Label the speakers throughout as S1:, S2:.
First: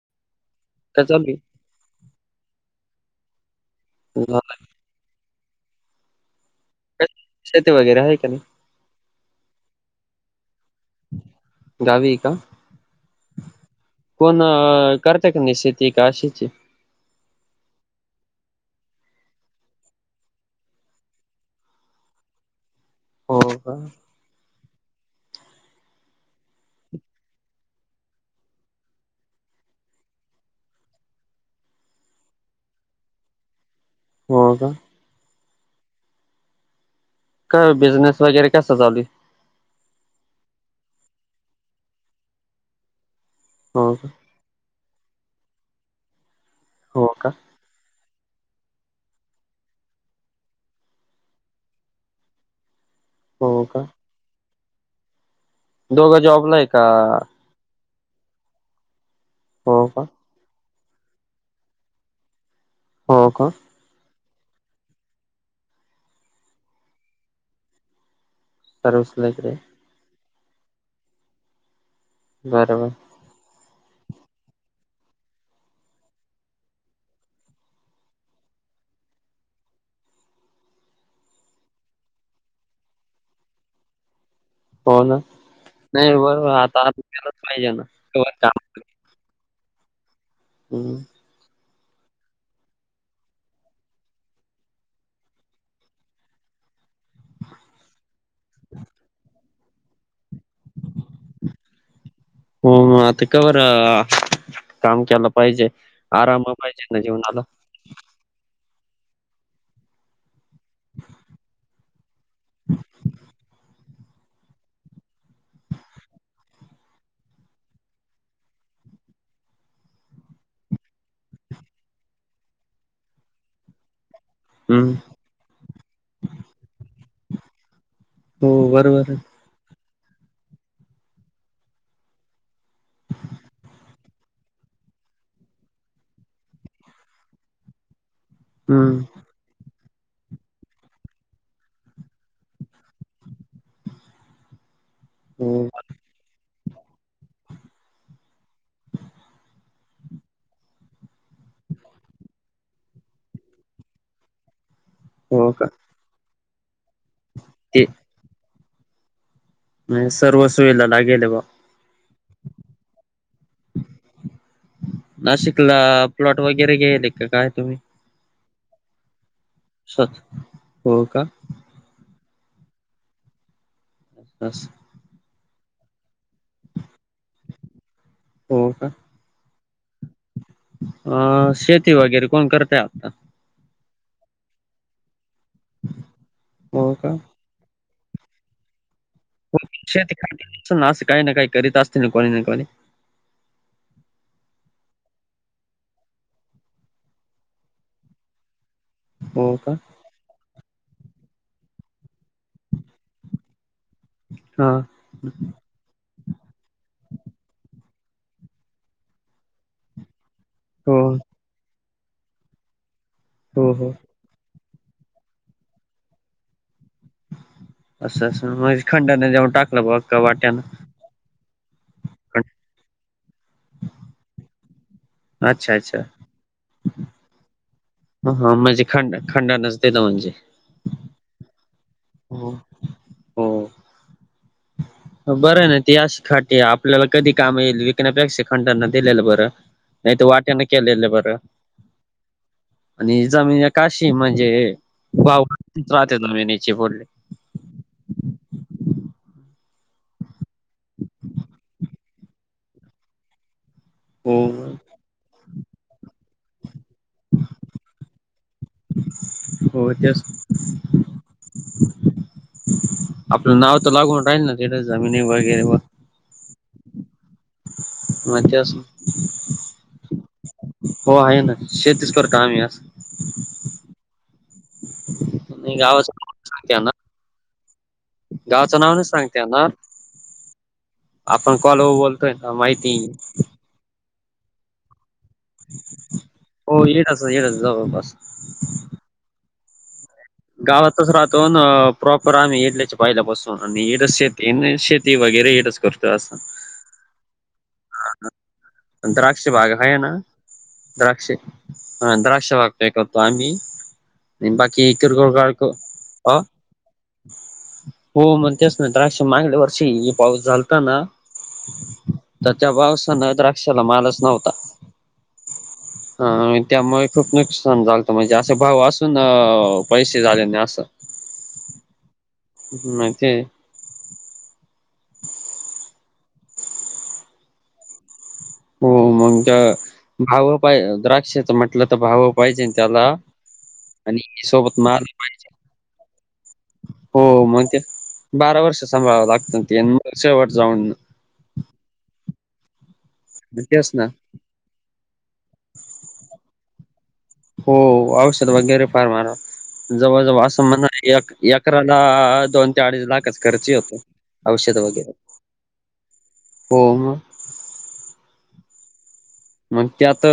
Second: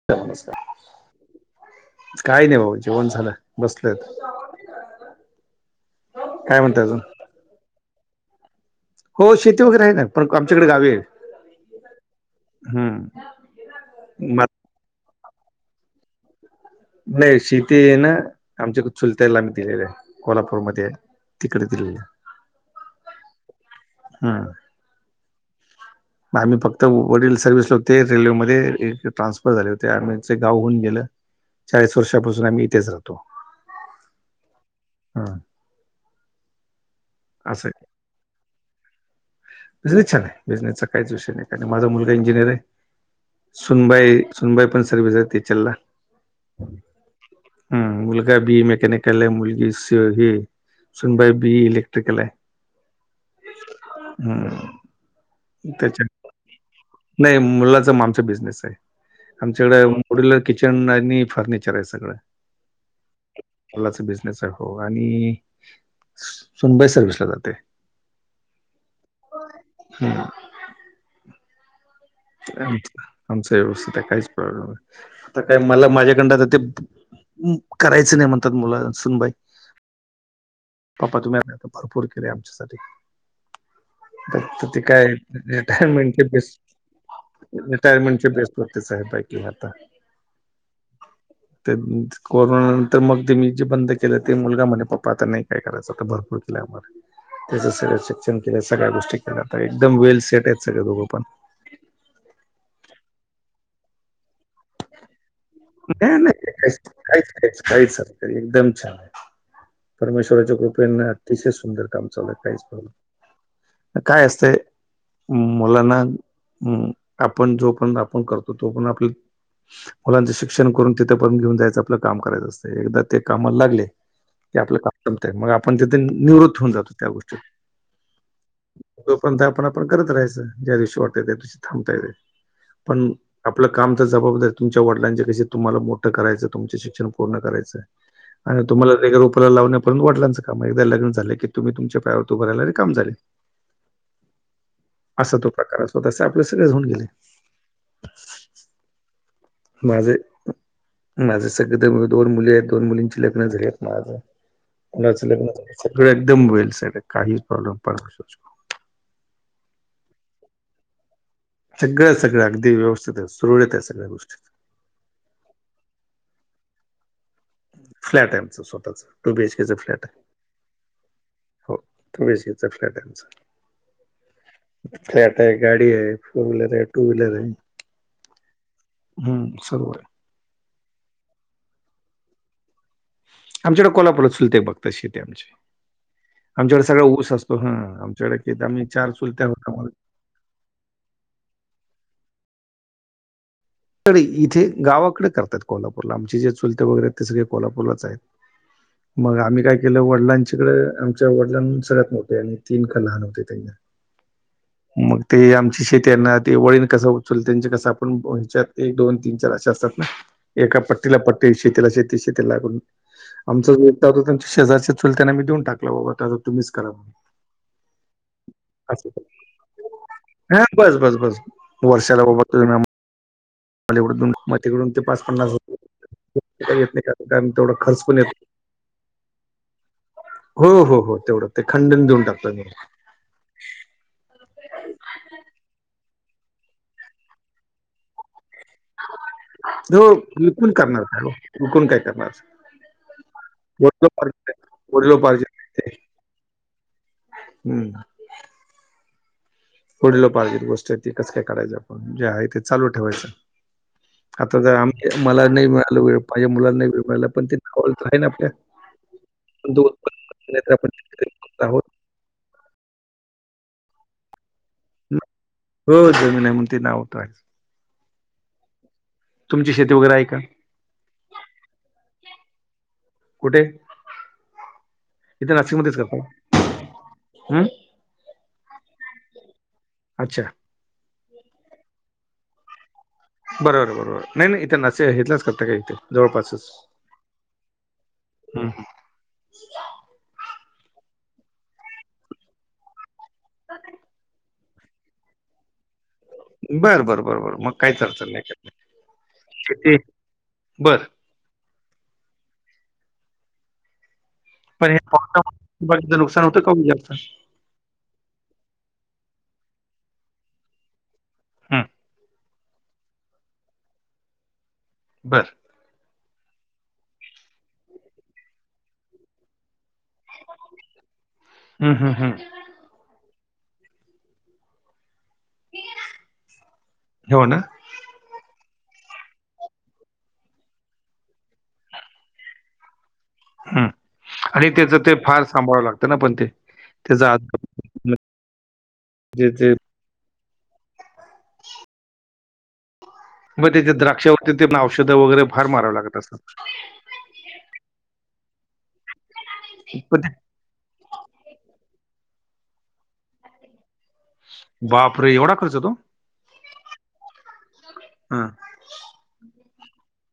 S1: [unintelligible] नमस्कार.
S2: काय चालू हे?
S1: काही नी हो भाऊ जेवण झालं बसलोयत.
S2: ला [unintelligible]
S1: काय म्हणताय अजून?
S2: शेती वगैरे आहे का नाही?
S1: हो शेती वगैरे आहे ना पण आमच्याकडे गावी आहे.
S2: गावी आहे का
S1: हम्म
S2: कोण करताय की नाही शेती का अशीच आहे?
S1: नाही शेती आहे ना आमच्या चुलत्याला आम्ही दिलेले आहे कोल्हापूरमध्ये आहे. तिकडे दिलय.
S2: हो.
S1: हम्म. आम्ही फक्त वडील सर्विसला होते रेल्वेमध्ये ट्रान्सफर झाले होते आम्हीचे गाव होऊन गेलं चाळीस वर्षापासून आम्ही इथेच राहतो.
S2: हो का?
S1: हा [unintelligible]
S2: काय ओ बिझनेस वगैरे कसं चालू आहे?
S1: बिझनेस छान आहे बिझनेसचा काहीच विषय नाही कारण माझा मुलगा इंजिनियर आहे
S2: हो का?
S1: सुनबाई सुनबाई पण सर्विस ला आहे टीचर ला.
S2: हो का?
S1: हम् मुलगा बी मेकॅनिकल आहे मुलगी हे सुनबाई बीयी इलेक्ट्रिकल आहे.
S2: हो का?
S1: हम्
S2: दोघं
S1: त्याच्यात
S2: जॉबला आहे का?
S1: नाही मुलाचा म आमचा बिझनेस आहे. आमच्याकडें
S2: हो का?
S1: माँड्युलर किचन आणि फर्निचर आहे सगळं.
S2: हो का?
S1: मुलाचा बिझनेस आहे हो आणि सुनबाई सर्विसला जाते.
S2: सर्विस ला इकडे आहे.
S1: हम.
S2: बरोबर.
S1: आमच व्यवस्थित हाय काहीच प्रॉब्लेम नाही. काय मला माझ्याकडंन आता ते करायचं नाही म्हणतात मुला सुनबाई. पप्पा तुम्ही [unintelligible] आता भरपूर केले आमच्यासाठी ते
S2: हो
S1: काय
S2: ना. नाही
S1: रिटायरमेंटचे
S2: बरोबर
S1: बेस्
S2: आता आत केलंच पाहिजे ना.
S1: रिटायरमेंट ची
S2: कवर
S1: बेस
S2: काम
S1: वरती ते साहेब आहेत की आता.
S2: हम्.
S1: कोरोना नंतर मग ते मी जे बंद केलं ते मुलगा म्हणे पप्पा आता नाही काय करायचं भरपूर केलं आम त्याच सगळ शिक्षण केलं सगळ्या गोष्टी केल्या एकदम वेल सेट आहेत सगळ दोघं पण.
S2: हो हो आता का बरं काम केलं पाहिजे आराम पाहिजे ना जीवनाला.
S1: काही [unintelligible] एकदम छान. परमेश्राच्या कृपेना अतिशय सुंदर काम चालूय काहीच प्रॉब्लेम काय असतंय मुलांना आपण जो पण आपण करतो तो पर्यंत आपल्या मुलांचं शिक्षण करून तिथं पर्यत घेऊन जायचं आपलं काम कराय असतंय एकदा ते कामाला लागले ते आपलं
S2: हं.
S1: काम संत मग आपण तिथे निवृत्त होऊन जातो त्या गोष्टीत
S2: हो बरोबरे.
S1: आपण करत राहायचं ज्या दिवशी वाटतय त्या दिवशी थांबता येते. आपलं कामच जबाबदारी तुमच्या वडिलांच्या कशी तुम्हाला मोठं करायचं तुमच शिक्षण पूर्ण करायचं आणि तुम्हाला
S2: हं.
S1: रेगारूपेला लावण्यापर्यंत वडलांच क एकदा लग्न झाले की तुम्ही तुमच्या पायावर उभ रायला रिकामे झाले. असं तो
S2: हो.
S1: प्रकार असो तंस आपल्या सगळेच होऊन गेले. माझ. माझं सगळे तर दोन मुली आहेत दोन मुलींची लग्न झाली आहेत माझं. मुलाचं लग्न
S2: हो का?
S1: झालंय सगळं सगळे एकदम [unintelligible] काही प्रॉब्लेम
S2: ते
S1: पण नाही.
S2: ना सर्व सोयला लागेल बा.
S1: सगळं सगळं अगदी व्यवस्थित आहे सुरळीत आहे सगळ्या गोष्टी.
S2: नाशिकला प्लॉट वगैरे घेल का काय तुम्ही.
S1: फ्लॅट आहे आमचं स्वतःच टू बीएचकेचा फ्लॅट
S2: स्वतः
S1: आहे.
S2: हो का
S1: हो टू बीएचकीचा फ्लॅट आहे आमचा.
S2: तास
S1: फ्लॅट आहे गाडी आहे फोर व्हीलर आहे. टू व्हीलर आहे
S2: हो का
S1: हम्म सर्व आहे.
S2: अ शेती वगैरे कोण करतय आता.
S1: आमच्याकडे कोल्हापूरात चुलते बघतात शेते आमची आमच्याकडे
S2: हो
S1: सगळ
S2: का
S1: ऊस अस त हा आमच्याकडे आम्ही चार चुलत्या होत त्यामुळे.
S2: अस नां काही ना काही करीत असतील ना कोणी ना कोणी.
S1: डे इथे गावाकडे करतात कोल्हापूरला आमचे जे चुलते वगैरे आहेत ते सगळे कोल्हापूरलाच आहेत. [inaudible] मग
S2: हो
S1: आम्ही
S2: का
S1: काय केलं वडिलांच्याकडें आमच्या वडलां सगळ्यात मोठे आणि तीन लहान होते त्यांना.
S2: हा
S1: मग ते आम शेतीना ते वळण कस उचल त्यांचे कस आपण हच्यात दोन तीन चार असशे असतात ना. एका
S2: हो
S1: पट्टीला पट्टी शेतीला शेती शेतीला लागून
S2: हो
S1: आमचा जो
S2: हो
S1: एक होत त्यांच्या शेजारच्या चुलत्यांना मी देऊन टाकला बाबा तुममिस करा.
S2: असं असं म्हगजे
S1: असं केलं.
S2: खंडाने जाऊन टाकलं बघ. का वाट्यानं
S1: हा बस बस वर्षाला बाबा
S2: खंड
S1: तुम्ही आम्हाला. मला एव मकडून ते पाच
S2: अच्छा अच्छा
S1: पन्नासजार येत नाही कारण तेवढा खर्च पण येत
S2: हा हा म्हणजे खंड खंड नच देत म्हणजे.
S1: हो हो हो तेवढं ते खंडन देऊन टाकतोय मी.
S2: हो हो. बरं ना ती आच खाटी आपल्याला कधी काम येईल ण्यापेक्षा खंडना दिलेलं बरं
S1: हो
S2: नाही तर वाट्यान
S1: विकून करणार
S2: केलेलं
S1: काय हो
S2: बरं.
S1: विकून काय करणार
S2: आणि जमीन
S1: वडिलोपार्जित
S2: म्हणजे
S1: आहे. वडिलोपार्जित आहे
S2: गवच
S1: ते.
S2: राहते जमिनीची बोलली.
S1: हम्म. वडिलो पारजीत गोष्ट आहे ती तस काय काढयची आपण जे आहे ते चालू ठेवायचं.
S2: हो
S1: आता आम्ही मला नाही मिळाल वेळ पाहिजे मुलाला नाही वेळ मिळाला पण ति कॉल होतं का नाही आपल्या.
S2: हो
S1: दूध पण
S2: तेच.
S1: नाहीतर आपण शेतकरी माणसं आहोत.
S2: आपलं नाव तर लागून राहील ना ते जमिनी वगैरे व.
S1: हो जमीन मग ते नावत आहे.
S2: मत्यावस.
S1: तुमची शेती वगैरे आहे का?
S2: हो आहे ना शेतीच करतो आम्ही आस.
S1: कुठे इतके
S2: नाही
S1: नाशिक मध्येच करताय
S2: गावाचं सांगते ना
S1: का.
S2: गावाचं नाव नाही सांगते ना.
S1: अच्छा
S2: आपण कॉल वर बोलतोय ना माहिती.
S1: बरोबर बरोबर नाही नाही इथे नसे हेतलाच करता का इथे जवळपासच.
S2: हो येडच येडच जवळपास
S1: हम्म.
S2: गावातच राहतो आन प्रॉपर आम्ही येडल्याच्या पाईला बसून आणि येडस शेत इने शेती वगैरे येडस करतो असं.
S1: बरं बरं बरं बरं मग काहीच अडचण नाही काय
S2: द्राक्षची बाग
S1: शेती
S2: आहे ना
S1: बर
S2: द्राक्ष हा द्राक्ष बाग तय करतो आम्ही. एन बाकी
S1: पण हे
S2: इतर गोळगाडको
S1: पावसामुळे बाकीचं
S2: आ.
S1: नुकसान होतं का ओ जास्त?
S2: हो मन तेच ना द्राक्ष माझ्याकडं वर्षी पाऊस झालताना
S1: हम्म.
S2: तर त्या पावसानं द्राक्षाला मालच नव्हता.
S1: बरं
S2: हा आणि त्यामुळे खूप नुकसान झालतं म्हणजे असे भाव असून पैसे झालेने असं.
S1: हम्म हम्म हम्म.
S2: माहितेय ह
S1: ह्यो ना.
S2: हो मंग त्या भाव पा द्राक्षाच म्हटलं तर भाव पाहिजेन त्याला.
S1: हम्म आणि
S2: सोबत
S1: त्याचं
S2: माल
S1: ते फार सांभाळवं लागतं ना पण ते.
S2: हो
S1: त्याचा
S2: मग ते बारा वर्ष सांभाळावं लागतं तेन म शेवट जाऊन
S1: म
S2: तेच
S1: तिथं
S2: ना
S1: द्राक्षावरती ते पण औषधं वगैरे फार माराव लागत असतात.
S2: हो औषध वगैरे फार मारवा
S1: पण
S2: जवळ
S1: ते
S2: जवळ अस [unintelligible] एक एकरा ला दोन ते अडीच लाखाच खर्च येतो. औषध वगैरे
S1: बापरे एवढा खर्च होतो?
S2: हो म.
S1: हा.
S2: मग त्यात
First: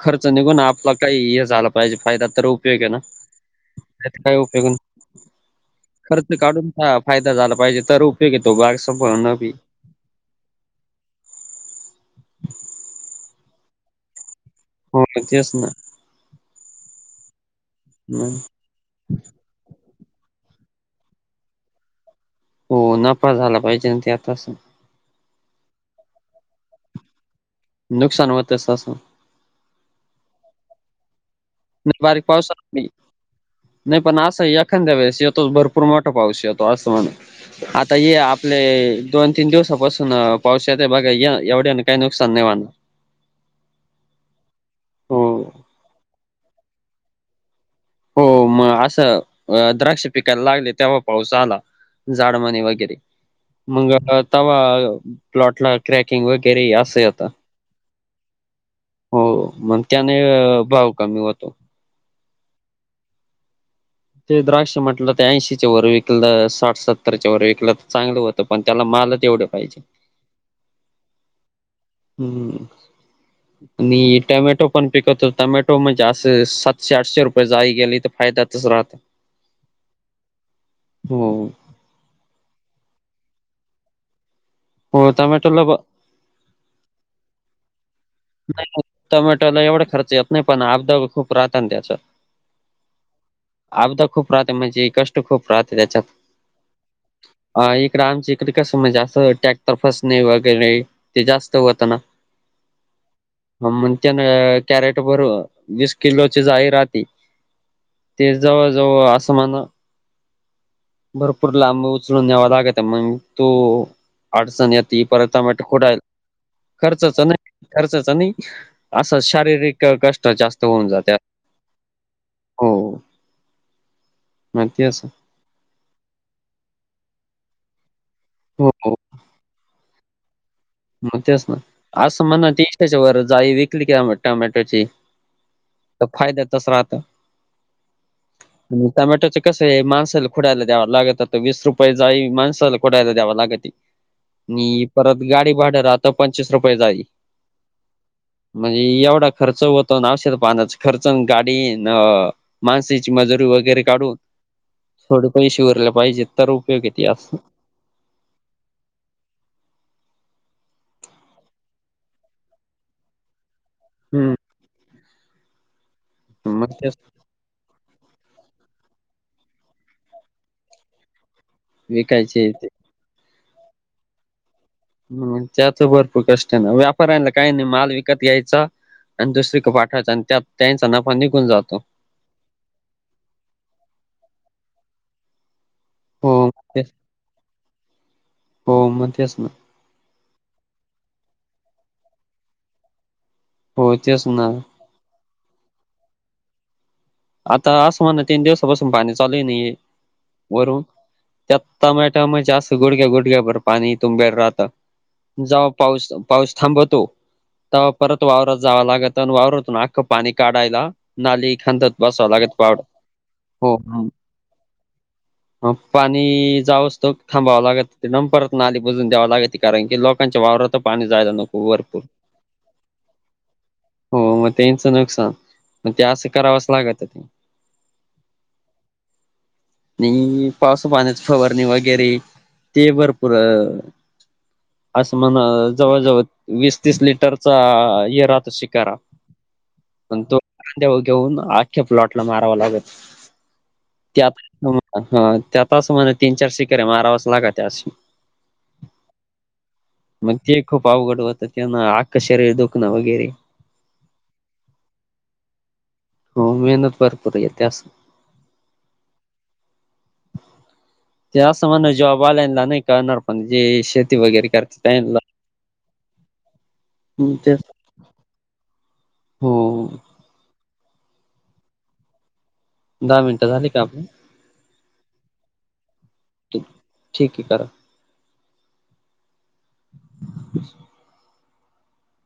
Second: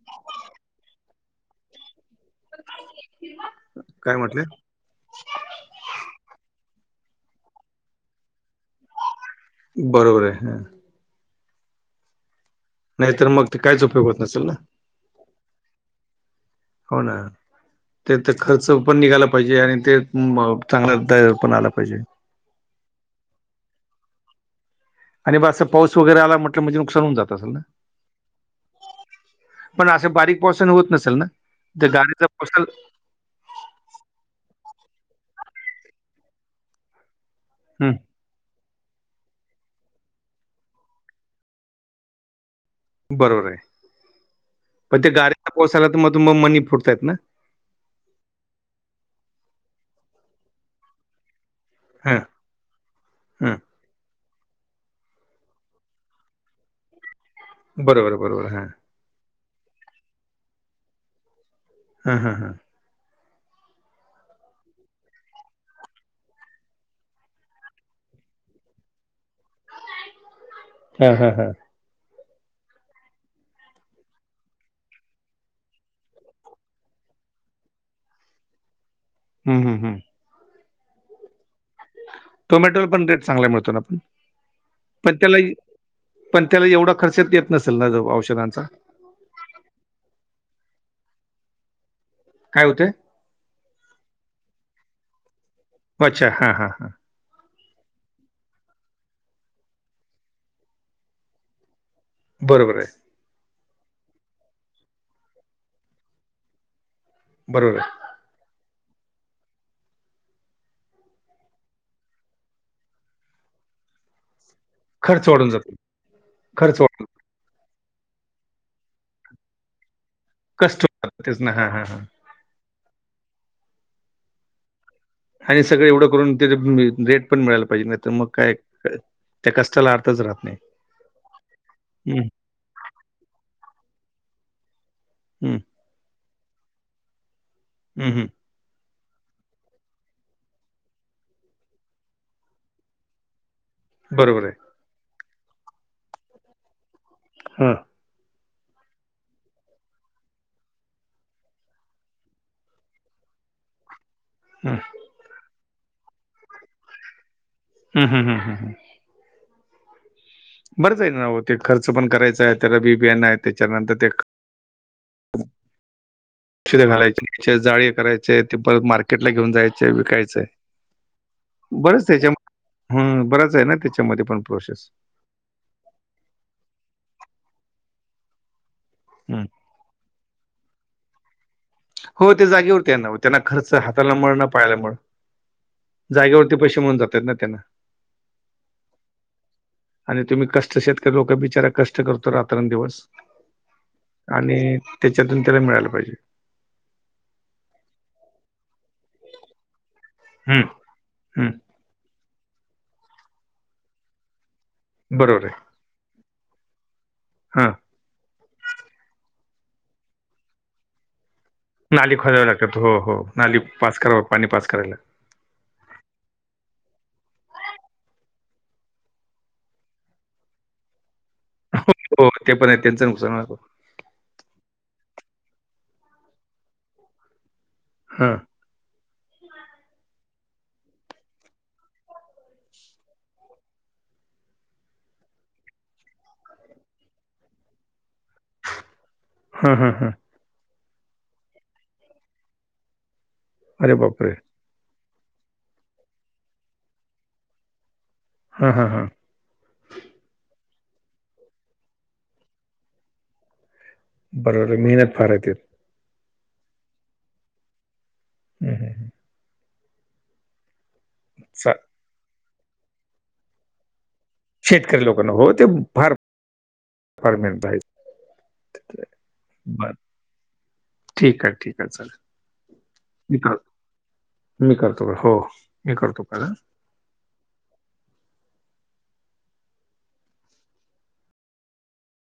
S2: खर्च निघून आपला काही हे झालं पाहिजे फायदा तर उपयोग आहे नाहीतर काय उपयोग ना. खर्च काढून फा फायदा झाला पाहिजे तर उपयोग येतो बाग संपनं बी.
S1: बरोबर आहे हा. नाही तर मग ते काहीच उपयोग होत नसले ना.
S2: होय तेच ना.
S1: हो ना ते तर
S2: हं.
S1: खर्च पण निघाला पाहिजे आणि ते म चांगला दर पण आला पाहिजे.
S2: हो नफा झाला पाहिजे ना ते आता असं.
S1: आणि ब असं पाऊस वगैरे आला म्हटलं म्हणजे नुकसान होन जात असेल ना?
S2: नुकसान होतेस असं.
S1: पण असं बारीक पावसण होत नसेल ना? ते
S2: नाही बारीक
S1: गाडीचा पाऊस
S2: पाऊसा [inaudible]
S1: आला
S2: मी. नाही पण असं एखांद्या वळेस येतोच भरपूर मोठा पाऊस येतो असं म्हणे आता
S1: हं
S2: ये आ पले दोन तीन दिवसापासून पावसात बघा या एवढ्याने आणि काही नुकसान नाही होणार.
S1: बरोबर आहे पण त्या
S2: हो
S1: गाड्याला पोचायला तर म तु म मनी फुटतायत ना.
S2: हो मग असं द्राक्ष पिकायला लागले तेव्हा पाऊसा आला
S1: हं,
S2: जाड म्हणे वगैरे
S1: हं.
S2: मग तवा प्लॉटला क्रॅकिंग वगैरे असं यंत.
S1: बरोबर आहे बरोबर हा.
S2: हो मग त्याने भाव कमी होतो.
S1: हं हं.
S2: ते द्राक्ष म्हटलं ते ऐंशीच्या वर विकलं साठ सत्तरच्या वर विकलं तर चांगलं हो. पण त्याला मालच तेवढे पाहिजे.
S1: ह ह ह.
S2: हम्म. आणि टोमॅटो पण पिकतो टोमॅटो म्हणजे असं सातशे आठशे रुपये जाई गेली तर फायद्याचच राह.
S1: हम्म हम् हम्म‌.
S2: हो.
S1: टोमॅटोला पण रेट चांगला मिळतो ना आपण
S2: हो
S1: पण त्याला
S2: टोमॅटोला ब
S1: पण त्याला एवढा खर्चात येत नसेल नऔ
S2: नाही टोमॅटोला एवढा खर्च येत नाही पण अब दा खूप राहत न त्याचा‌त.
S1: काय होते.
S2: अबदा खूप राहते म्हणजे कष्ट खूप राहते त्याच्यात.
S1: अच्छा हां, हां, हां.
S2: अ इकडे आमच इकडे कसं म्हणजे अस टॅक्टर फसणे वगैरे ते जास्त होतं ना.
S1: बरोबर आहे.
S2: ह म्हण त्या कॅरेट भर वीस किलोची जाळी राहते.
S1: बरोबर आहे.
S2: ते जवळजवळ असं म्हणा भरपूर लांब उचलून न्यावा लागत मग तो अडचण येत. त
S1: खर्च
S2: परत
S1: वाढून जातो.
S2: खोडायला
S1: खर्च वाढून
S2: खर्चच नाही खर्चच नाही असं शारीरिक कष्ट जास्त
S1: कष्ट
S2: होऊन जा त्यात
S1: वाढतात तेच ना. हां, हां, हां.
S2: हो. मग तेच
S1: आणि सगळं एवढं करून रेट पण मिळायला पाहिजे नाही तर मग काय
S2: हो.
S1: त्या कष्टाला अर्थच राहत नाही.
S2: मग तेच ना आज
S1: हं,
S2: म्हण तीच्या वर जाई विकली क टोमॅटोची.
S1: हंम.
S2: तर फायद्यातच राहत.
S1: हम हम.
S2: आणि टोमॅटोच कसं आहे माणसाला खुडयला द्यावं लागत वीस रुपये जाई माणसाला खुडायला द्यावं लागती.
S1: बरोबर आहे.
S2: परत गाडी भाड राहत पंचवीस रुपये जाळी.
S1: हा.
S2: म्हणजे एवढा खर्च होतो ना खर्च गाडीन माणसेची मजुरी वगैरे काढून.
S1: हां
S2: थोडे पैसे उरले पाहिजे तर उपयोग त्यास.
S1: हम हं हम. बरंच ना ते खर्च करायचा आहे त्याला बी बीयान आहे त्याच्यानंतर ते.
S2: हम्म मग
S1: शिध
S2: तेच
S1: घालायचे. जाळी करायचे ते परत मार्केट ला घेऊन जायचे विकायचंय. बरंच त्याच्या
S2: विकायचे.
S1: ह बराच आहे ना त्याच्यामध्ये पण प्रोसेस.
S2: हम त्याच भरपूर कष्ट आहे न व्यापाऱ्यांला काही नाही माल विकत घ्यायचा. अन्
S1: हं.
S2: दुसरीक पाठवायचं आणि त्या त्यांचा नफा निघून जातो.
S1: हो ते जागेवरती ना त्यांना खर्च हाताला मळ ना पायाला मळ.
S2: हो
S1: जागेवरती पैसे
S2: तेच
S1: मिळून जातात ना त्यांना.
S2: हो म तेच ना.
S1: आणि तुम्ही कष्ट शेतकरी लोक बिचारा कष्ट करतो रात्रंदिवस.
S2: हो तेच ना
S1: आणि त्याच्यातून तरी मिळालं पाहिजे.
S2: आता असं म्हणण तीन दिवसापासून पाणी चालू हाए
S1: हम्म
S2: वरून त्यात
S1: हम्म
S2: टमाॅटम जास्त गुडग्या गुडघ्या भर पाणी तुम बेल राहतं.
S1: बरोबर आहे.
S2: जो पाऊस पाऊस थांबतो.
S1: हा.
S2: तवापरत वावरत जाव लागत आणि वावरत ना आख्खं पाणी काढायला नाली ख
S1: नाली खोदावव लागतात हो हो नाली पास करावं पाणी पास कराय ला.
S2: ह पाणी जाव असतो थांबावं लागत नंपरत नाली बजून द्यावं लागती. कारण की लोकांच्या वावरात पाणी जायला नको. भरपूर
S1: होहो ते पण आहे त्यांचं नुकसान व्हायला नको.
S2: हो मग त्यांचं नुकसान मग ते असं करावच लागत ते.
S1: हं.
S2: नइ पावस पाण्याच फवारणी वगैरे ते भरपूर अ असं म्हण जवळजवळ वीस तीस लिटरचा य राहतो शिकारा.
S1: हं हां हां.
S2: पण तो कांद्यावर घेऊन अख्या प्लॉटला मारावा लागतो
S1: अरे बापरे!
S2: त्यात हा त्यात असं म्हण तीन-चार शिकाऱ्या मारावच लागत्या अशी.
S1: हं हं हं.
S2: मग ते खूप अवघड होतं त्यानं अख्क शरीर दुखणं वगैरे.
S1: बरं बरं मेहनत फार हाय त्यात.
S2: हो मेहनत भरपूर आहे त्यास.
S1: हम.
S2: ते असं
S1: चा
S2: म्हणा जॉब वाल्यांना नाही कळणार पण शेती वगैरे करते
S1: शेतकरी
S2: त्यांना.
S1: लोकांना होते फार
S2: हो
S1: [unintelligible] ठीक है ठीक है चालेल.
S2: दहा
S1: मी
S2: मिनटं
S1: कर
S2: झाली का आपण.
S1: मी करतो का हो मी करतो काल.
S2: ठीक आहे करा. [inaudible]